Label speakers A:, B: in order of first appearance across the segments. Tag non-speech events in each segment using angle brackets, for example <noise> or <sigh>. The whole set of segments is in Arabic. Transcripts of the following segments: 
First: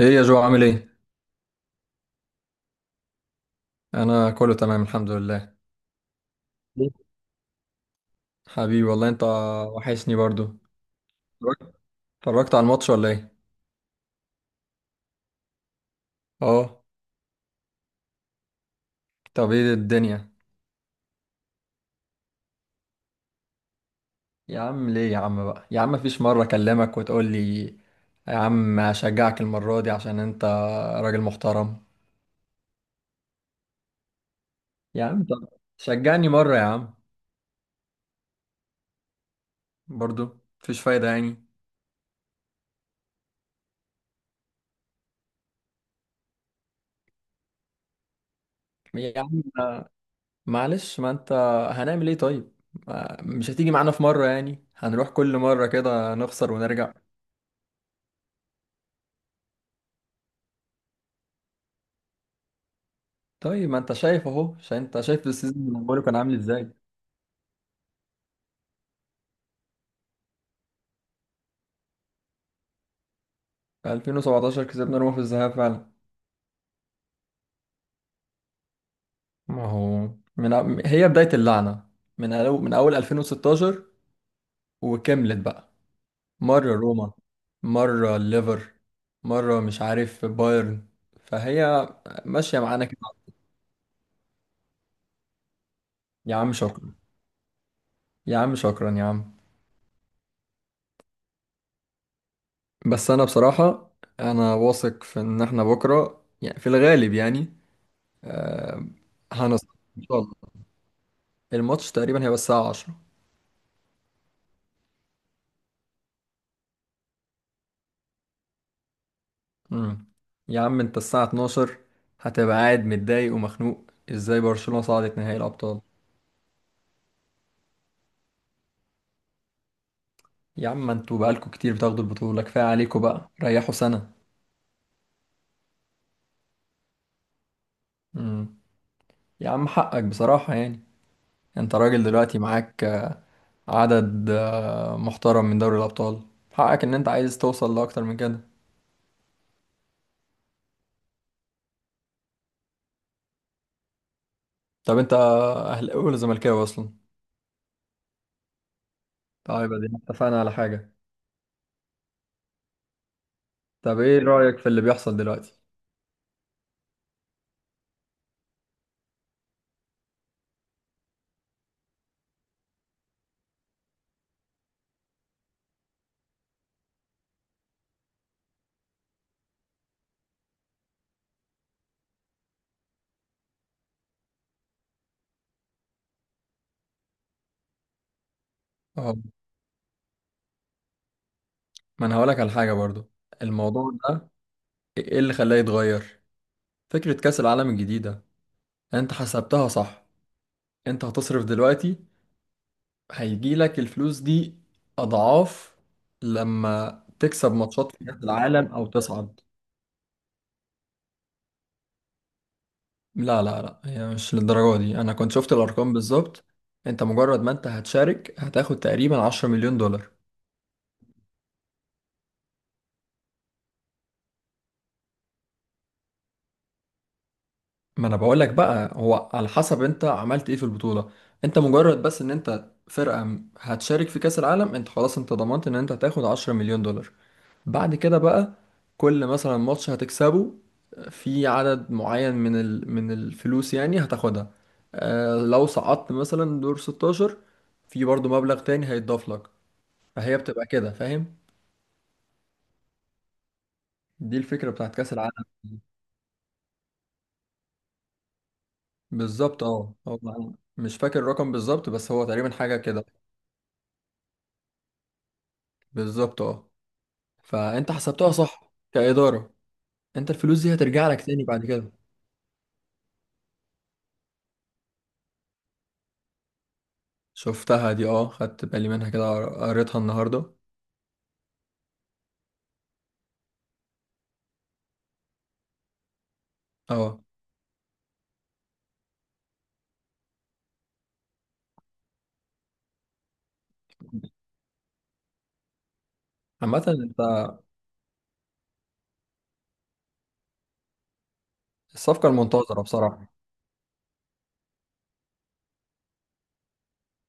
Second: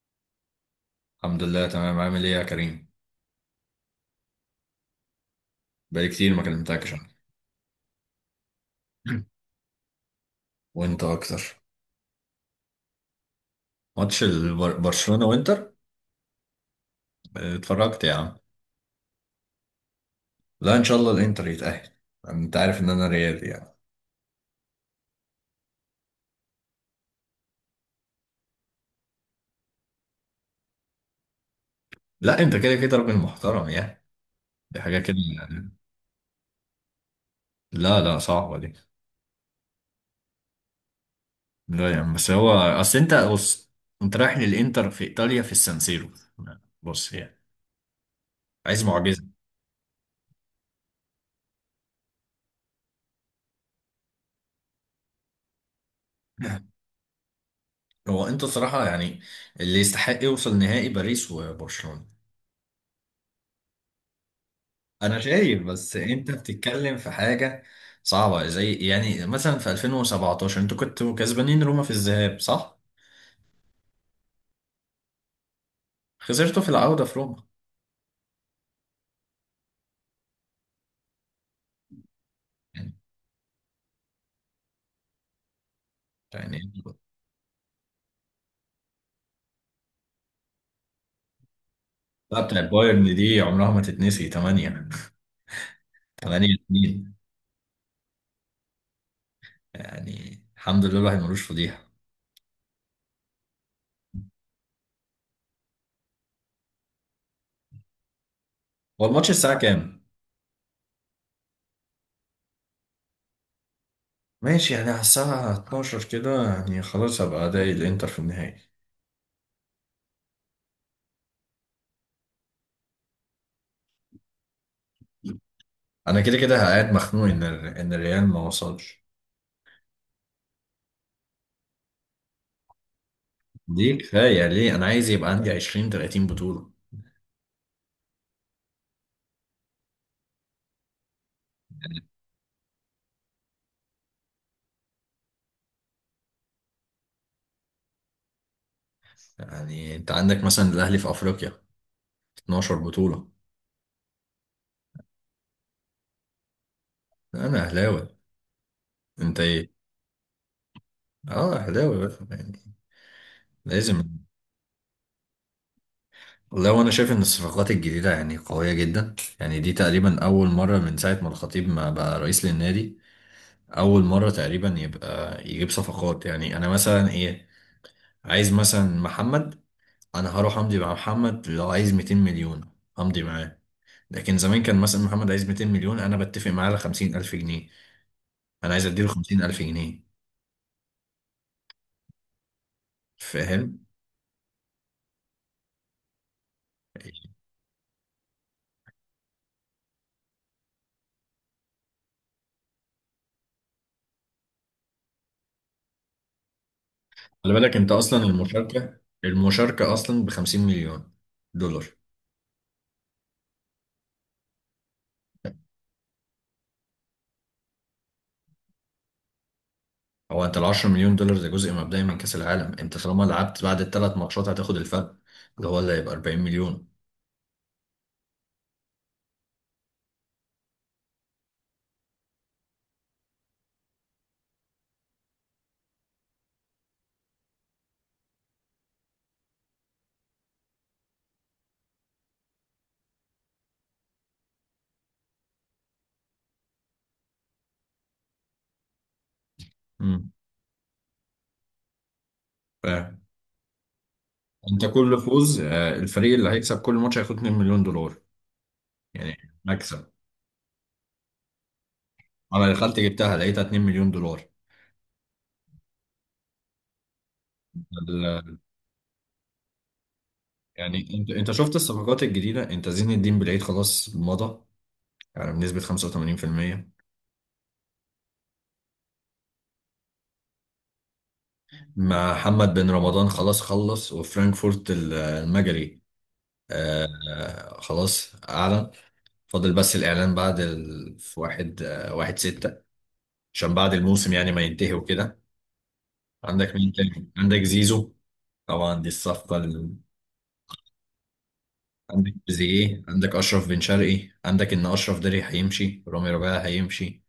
A: ايه يا جو؟ عامل ايه؟
B: الحمد لله تمام. عامل ايه يا كريم؟
A: انا كله تمام الحمد لله.
B: بقالي كتير ما
A: ليه؟
B: كلمتكش. <clears throat>
A: حبيبي والله انت،
B: انا.
A: وحشني برضو.
B: <laughs> وانت اكتر.
A: اتفرجت اتفرجت على الماتش ولا ايه؟
B: ماتش برشلونة وانتر.
A: اه.
B: اتفرجت يا عم.
A: طب ايه الدنيا؟
B: لا، ان شاء الله الانتر يتأهل. انت عارف ان انا ريالي يعني.
A: يا عم ليه يا عم بقى يا عم؟ مفيش مرة اكلمك وتقول لي يا عم هشجعك المرة دي عشان انت راجل محترم.
B: لا، انت كده كده راجل محترم يعني، دي حاجة
A: يا
B: كده
A: عم طب
B: يعني.
A: شجعني مرة يا عم.
B: لا لا، صعبة دي.
A: برضو مفيش فايدة يعني.
B: لا يعني، بس هو اصل انت بص، انت رايح للانتر في ايطاليا في السانسيرو، بص يعني عايز
A: يا
B: معجزة.
A: عم معلش، ما انت هنعمل ايه طيب؟ مش هتيجي معانا في مرة؟ يعني هنروح كل مرة كده نخسر
B: <clears throat> <laughs>
A: ونرجع.
B: هو انت صراحة يعني اللي يستحق يوصل نهائي باريس وبرشلونة.
A: طيب ما انت شايف اهو، عشان انت
B: انا
A: شايف
B: شايف،
A: السيزون اللي
B: بس
A: بقوله كان
B: انت
A: عامل ازاي.
B: بتتكلم في حاجه صعبه، زي يعني مثلا في 2017 انتوا كنتوا كسبانين روما في الذهاب، صح؟
A: في 2017 كسبنا روما في الذهاب فعلا.
B: خسرتوا في العوده في روما.
A: ما هو من هي بداية اللعنة؟ من
B: يعني.
A: أول 2016، وكملت بقى.
B: يعني.
A: مرة روما، مرة الليفر، مرة مش عارف بايرن. فهي
B: لا،
A: ماشية
B: بتاع
A: معانا
B: بايرن
A: كده.
B: دي عمرها ما تتنسي، 8
A: يا
B: 8
A: عم شكرا،
B: 2.
A: يا عم شكرا يا عم.
B: <laughs> يعني الحمد لله الواحد ملوش فضيحه.
A: بس أنا بصراحة أنا واثق في إن إحنا بكرة يعني في الغالب يعني
B: هو الماتش الساعه
A: هنصر إن
B: كام؟
A: شاء الله. الماتش تقريبا هيبقى الساعة 10.
B: ماشي يعني، على الساعه 12 كده يعني، خلاص هبقى ادعي الانتر في النهائي.
A: مم. يا عم انت الساعة 12 هتبقى قاعد متضايق ومخنوق ازاي برشلونة صعدت نهائي الأبطال.
B: انا كده كده قاعد مخنوق ان ان الريال ما وصلش.
A: يا عم انتوا بقالكوا كتير بتاخدوا البطولة، كفاية عليكوا بقى، ريحوا
B: دي
A: سنة.
B: كفايه ليه، انا عايز يبقى عندي 20 30 بطوله.
A: مم. يا عم حقك بصراحة يعني. انت راجل دلوقتي معاك عدد محترم من دوري الأبطال. حقك ان انت عايز توصل لأكتر من كده.
B: يعني انت عندك مثلا الاهلي في افريقيا 12 بطولة.
A: طب انت أهلاوي ولا زملكاوي أصلا؟
B: انا اهلاوي، انت ايه؟
A: طيب ادينا اتفقنا على حاجة.
B: اه اهلاوي بقى يعني،
A: طب
B: لازم.
A: ايه رأيك في اللي بيحصل دلوقتي؟
B: والله وانا شايف ان الصفقات الجديدة يعني قوية جدا يعني، دي تقريبا اول مرة من ساعة ما الخطيب ما بقى رئيس للنادي اول مرة تقريبا يبقى يجيب صفقات. يعني انا مثلا ايه، عايز مثلا محمد، انا هروح امضي مع محمد لو عايز 200 مليون، امضي معاه. لكن زمان كان مثلا محمد عايز 200 مليون، انا بتفق معاه على 50,000 جنيه، انا عايز اديله
A: اه،
B: 50,000 جنيه.
A: ما انا هقولك على حاجة برضو.
B: فاهم؟
A: الموضوع ده ايه اللي خلاه يتغير؟ فكرة كأس العالم الجديدة، انت حسبتها صح؟ انت هتصرف دلوقتي، هيجيلك الفلوس دي أضعاف لما تكسب
B: خلي بالك انت،
A: ماتشات في كأس
B: اصلا
A: العالم أو
B: المشاركه
A: تصعد.
B: المشاركه اصلا ب 50 مليون دولار.
A: لا لا لا، هي مش للدرجة دي. أنا كنت شفت الأرقام بالظبط. انت مجرد ما انت هتشارك هتاخد تقريبا 10 مليون دولار.
B: هو انت ال 10 مليون دولار ده جزء مبدئي من كاس العالم، انت طالما لعبت بعد الثلاث ماتشات هتاخد الفرق، اللي هو اللي هيبقى 40 مليون.
A: ما انا بقولك بقى، هو على حسب انت عملت ايه في البطولة. انت مجرد بس ان انت فرقة هتشارك في كأس العالم انت خلاص انت ضمنت ان انت هتاخد 10 مليون دولار. بعد كده بقى، كل مثلا ماتش هتكسبه في عدد معين من الفلوس يعني هتاخدها. آه، لو صعدت مثلا دور 16 في برضو مبلغ تاني هيتضاف لك.
B: امم.
A: فهي بتبقى كده، فاهم؟
B: فانت
A: دي الفكرة بتاعت كأس
B: كل
A: العالم.
B: فوز، آه، الفريق اللي هيكسب كل ماتش هياخد 2 مليون دولار. يعني
A: بالظبط اه.
B: مكسب.
A: هو أنا مش فاكر الرقم بالظبط بس هو تقريبا
B: انا
A: حاجة
B: دخلت
A: كده.
B: جبتها لقيتها 2 مليون دولار.
A: بالظبط اه، فانت حسبتها
B: ال-
A: صح كإدارة. انت الفلوس دي هترجع
B: يعني
A: لك
B: انت
A: تاني
B: انت
A: بعد
B: شفت
A: كده.
B: الصفقات الجديده، انت زين الدين بالعيد خلاص مضى يعني بنسبه 85%.
A: شفتها دي اه، خدت بالي منها كده، قريتها النهاردة.
B: مع محمد بن رمضان خلاص خلص، وفرانكفورت المجري،
A: اه.
B: خلاص أعلن. فاضل بس الإعلان بعد في واحد واحد ستة، عشان بعد الموسم يعني ما ينتهي وكده. عندك
A: عامة
B: مين تاني؟ عندك زيزو، طبعا دي الصفقة
A: الصفقة
B: عندك
A: المنتظرة
B: تريزيجيه،
A: بصراحة.
B: عندك أشرف بن شرقي، عندك إن أشرف داري هيمشي، رامي ربيعة هيمشي،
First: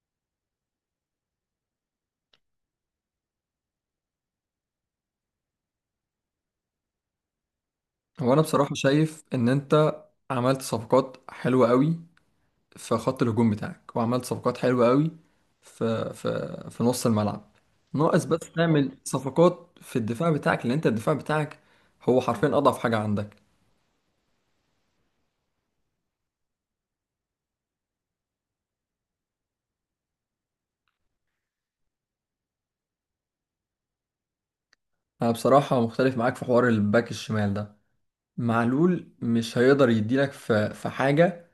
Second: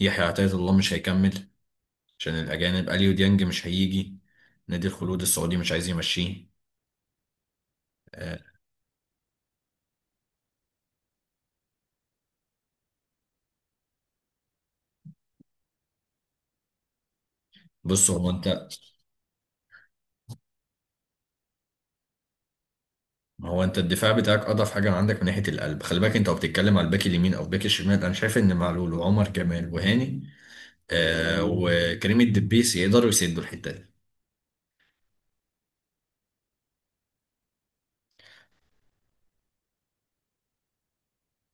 B: يحيى عطية الله مش هيكمل عشان الأجانب، أليو ديانج مش هيجي، نادي الخلود السعودي مش عايز يمشيه.
A: هو
B: آه،
A: أنا بصراحة شايف إن أنت عملت صفقات حلوة قوي في خط الهجوم بتاعك، وعملت صفقات حلوة قوي في نص الملعب.
B: بص
A: ناقص
B: هو
A: بس
B: انت.
A: تعمل صفقات في الدفاع بتاعك لأن أنت الدفاع بتاعك هو حرفيا أضعف حاجة عندك.
B: ما هو انت الدفاع بتاعك اضعف حاجه عندك من ناحيه القلب. خلي بالك انت وبتتكلم على الباك اليمين او الباك الشمال، انا شايف ان معلول وعمر جمال وهاني آه وكريم الدبيس يقدروا يسدوا الحته دي.
A: أنا بصراحة مختلف معاك في حوار الباك الشمال ده. معلول مش هيقدر يديلك في حاجة،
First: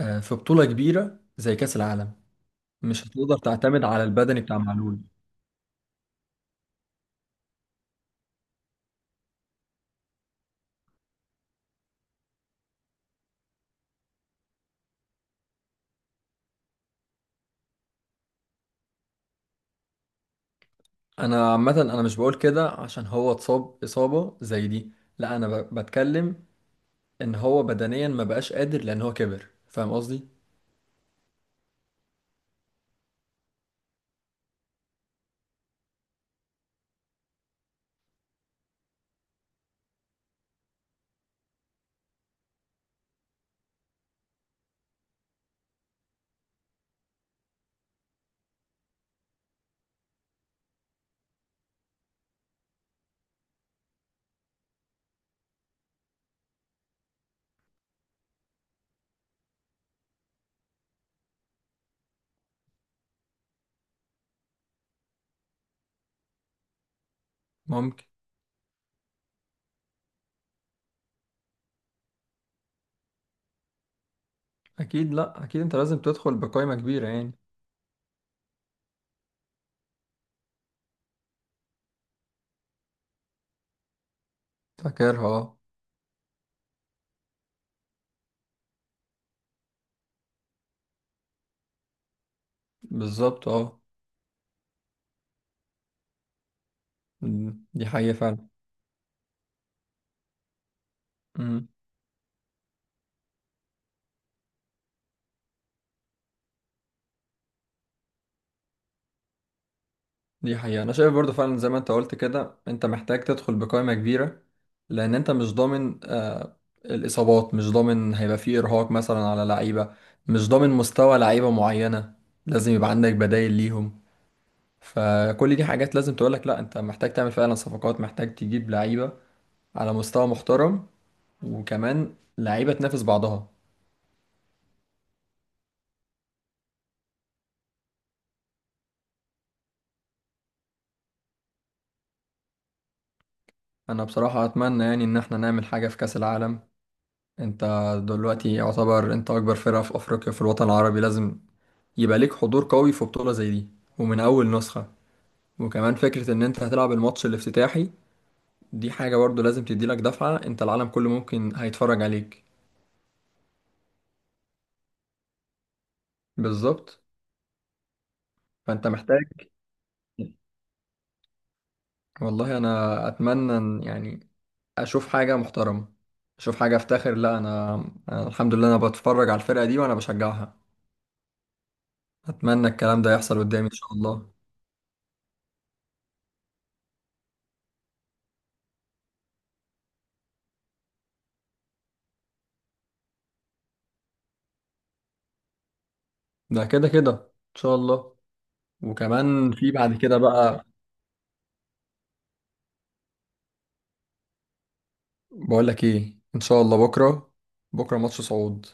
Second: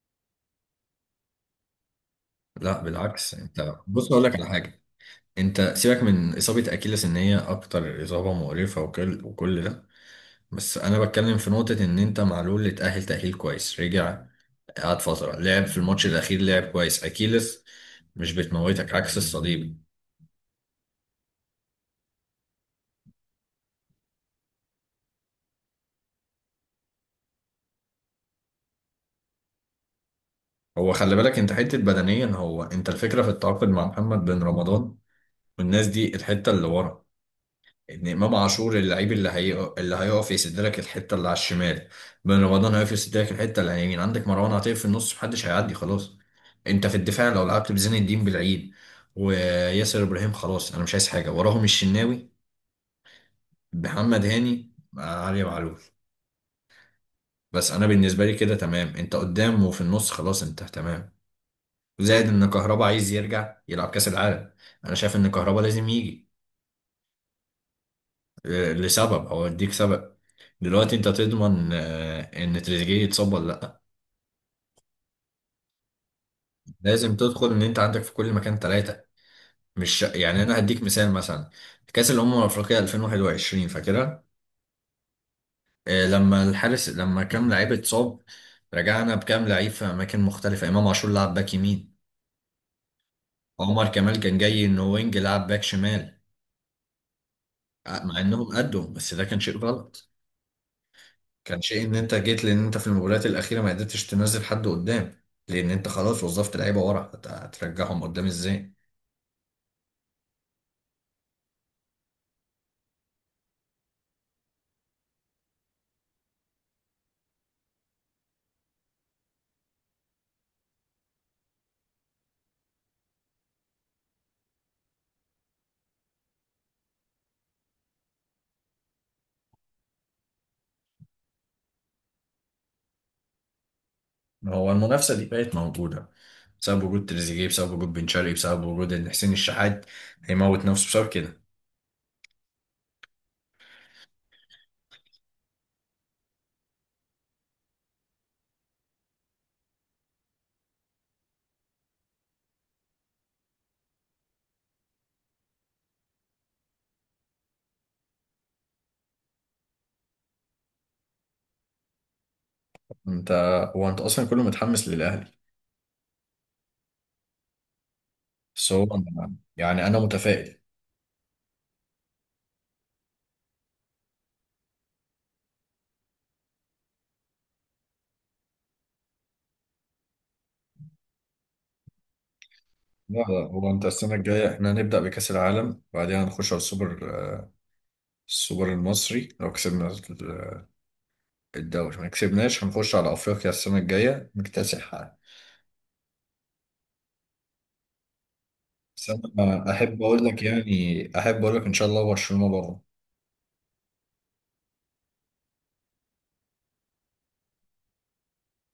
A: في بطولة كبيرة زي كأس العالم.
B: لا
A: مش
B: بالعكس،
A: هتقدر
B: انت
A: تعتمد على
B: بص اقول لك
A: البدني
B: على
A: بتاع
B: حاجه،
A: معلول.
B: انت سيبك من اصابه اكيلس ان هي اكتر اصابه مقرفه وكل ده، بس انا بتكلم في نقطه ان انت معلول اتاهل تاهيل كويس، رجع قعد فتره، لعب في الماتش الاخير لعب كويس. اكيلس مش بتموتك عكس الصليب.
A: انا عامه انا مش بقول كده عشان هو اتصاب اصابه زي دي. لا انا بتكلم ان هو بدنيا ما بقاش قادر لان هو كبر، فاهم قصدي؟
B: هو خلي بالك انت حته بدنيا، هو انت الفكره في التعاقد مع محمد بن رمضان والناس دي الحته اللي ورا، ان امام عاشور اللعيب اللي هي اللي هيقف يسد لك الحته اللي على الشمال، بن رمضان هيقف يسد لك الحته اللي على اليمين، عندك مروان عطيه في النص، محدش هيعدي خلاص. انت في الدفاع لو لعبت بزين الدين بالعيد وياسر ابراهيم خلاص انا مش عايز حاجه، وراهم الشناوي، محمد هاني، آه، علي معلول. بس انا بالنسبه لي كده تمام، انت قدام وفي النص خلاص انت تمام. زائد ان كهربا عايز يرجع يلعب كاس العالم، انا شايف ان كهربا لازم يجي.
A: ممكن.
B: آه، لسبب او اديك سبب، دلوقتي انت تضمن، آه، ان تريزيجيه يتصاب ولا لا؟
A: اكيد لا، اكيد انت لازم تدخل بقائمه كبيره
B: لازم
A: يعني.
B: تدخل ان انت عندك في كل مكان ثلاثه. مش يعني، انا هديك مثال مثلا كاس الامم الافريقيه 2021، فاكرها؟
A: فاكرها اه.
B: آه، لما الحارس، لما كام لعيب اتصاب، رجعنا بكام لعيب في اماكن مختلفه، امام عاشور لعب باك يمين،
A: بالظبط اه.
B: عمر كمال كان جاي انه وينج لعب باك شمال،
A: دي
B: آه،
A: حقيقه
B: مع انهم
A: فعلا.
B: قدوا، بس ده كان شيء غلط. كان
A: إمم.
B: شيء ان انت جيت، لان انت في المباريات الاخيره ما قدرتش تنزل حد قدام، لان انت خلاص وظفت لعيبه ورا، هترجعهم قدام ازاي؟
A: دي حقيقة، أنا شايف برضو فعلا زي ما أنت قلت كده، أنت محتاج تدخل بقائمة كبيرة لأن أنت مش ضامن الإصابات، مش ضامن هيبقى فيه إرهاق مثلا على لعيبة، مش ضامن مستوى لعيبة معينة، لازم يبقى عندك بدايل ليهم. فكل دي حاجات لازم تقولك لأ، أنت محتاج تعمل فعلا صفقات، محتاج تجيب لعيبة على مستوى محترم، وكمان لعيبة تنافس بعضها.
B: هو المنافسه دي بقت موجوده بسبب وجود تريزيجيه، بسبب وجود بن شرقي، بسبب وجود ان حسين الشحات هيموت نفسه بسبب كده.
A: أنا بصراحة أتمنى يعني إن احنا نعمل حاجة في كأس العالم. أنت دلوقتي يعتبر أنت أكبر فرقة في أفريقيا في الوطن العربي، لازم يبقى ليك حضور قوي في بطولة زي دي ومن أول نسخة. وكمان فكرة إن أنت هتلعب الماتش الافتتاحي دي حاجة برضو لازم تديلك دفعة. أنت العالم كله ممكن هيتفرج عليك.
B: انت. هو انت اصلا كله متحمس للاهلي.
A: بالظبط.
B: بس هو
A: فأنت محتاج.
B: يعني انا متفائل.
A: والله أنا أتمنى إن يعني أشوف حاجة محترمة، أشوف حاجة أفتخر. لا، أنا الحمد لله أنا بتفرج على الفرقة دي وأنا بشجعها. أتمنى الكلام ده
B: لا
A: يحصل
B: لا،
A: قدامي
B: هو
A: إن
B: انت
A: شاء
B: السنه
A: الله.
B: الجايه احنا هنبدا بكاس العالم، بعدين هنخش على السوبر، آه، السوبر المصري، لو كسبنا الدوري ما كسبناش هنخش على افريقيا السنه الجايه نكتسحها.
A: ده كده كده إن شاء الله.
B: بس
A: وكمان
B: انا
A: في بعد
B: احب
A: كده
B: اقول لك
A: بقى.
B: يعني، احب اقول لك ان شاء الله برشلونه بره.
A: بقول لك ايه؟ ان شاء الله بكره، بكره ماتش صعود.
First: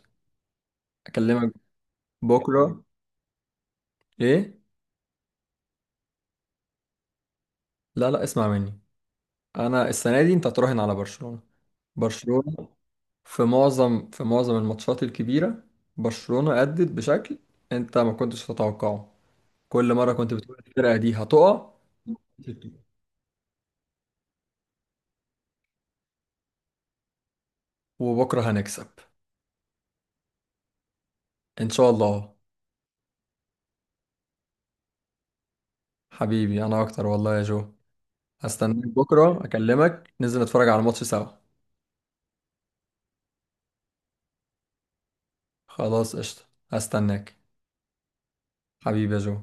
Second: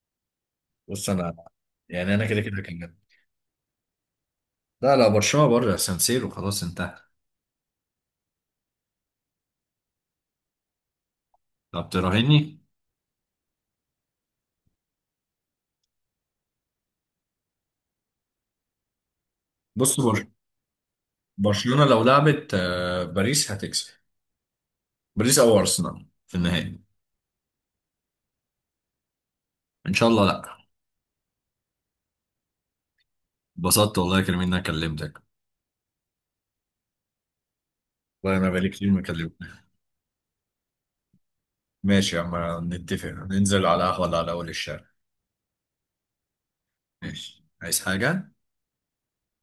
B: بص انا
A: اكلمك
B: يعني انا كده كده
A: بكره،
B: كده.
A: ايه.
B: لا لا، برشلونه بره سانسيرو خلاص انتهى.
A: لا لا، اسمع مني. انا السنه دي انت هتراهن على برشلونه.
B: طب تراهني.
A: برشلونه في معظم الماتشات الكبيره، برشلونه ادت بشكل انت ما كنتش تتوقعه. كل
B: بص
A: مره كنت بتقول الفرقه دي هتقع.
B: برشلونه لو لعبت، آه، باريس هتكسب، باريس او ارسنال في النهائي.
A: وبكره هنكسب
B: ان شاء الله. لا.
A: ان شاء الله.
B: اتبسطت والله يا كريم ان انا كلمتك.
A: حبيبي انا اكتر والله يا جو.
B: والله انا بقالي
A: هستناك
B: كتير ما كلمتك.
A: بكره اكلمك، ننزل نتفرج على الماتش سوا.
B: ماشي يا عم، نتفق ننزل على قهوه ولا على اول الشارع؟
A: خلاص قشطه. هستناك.
B: ماشي، عايز حاجه؟
A: حبيبي يا جو.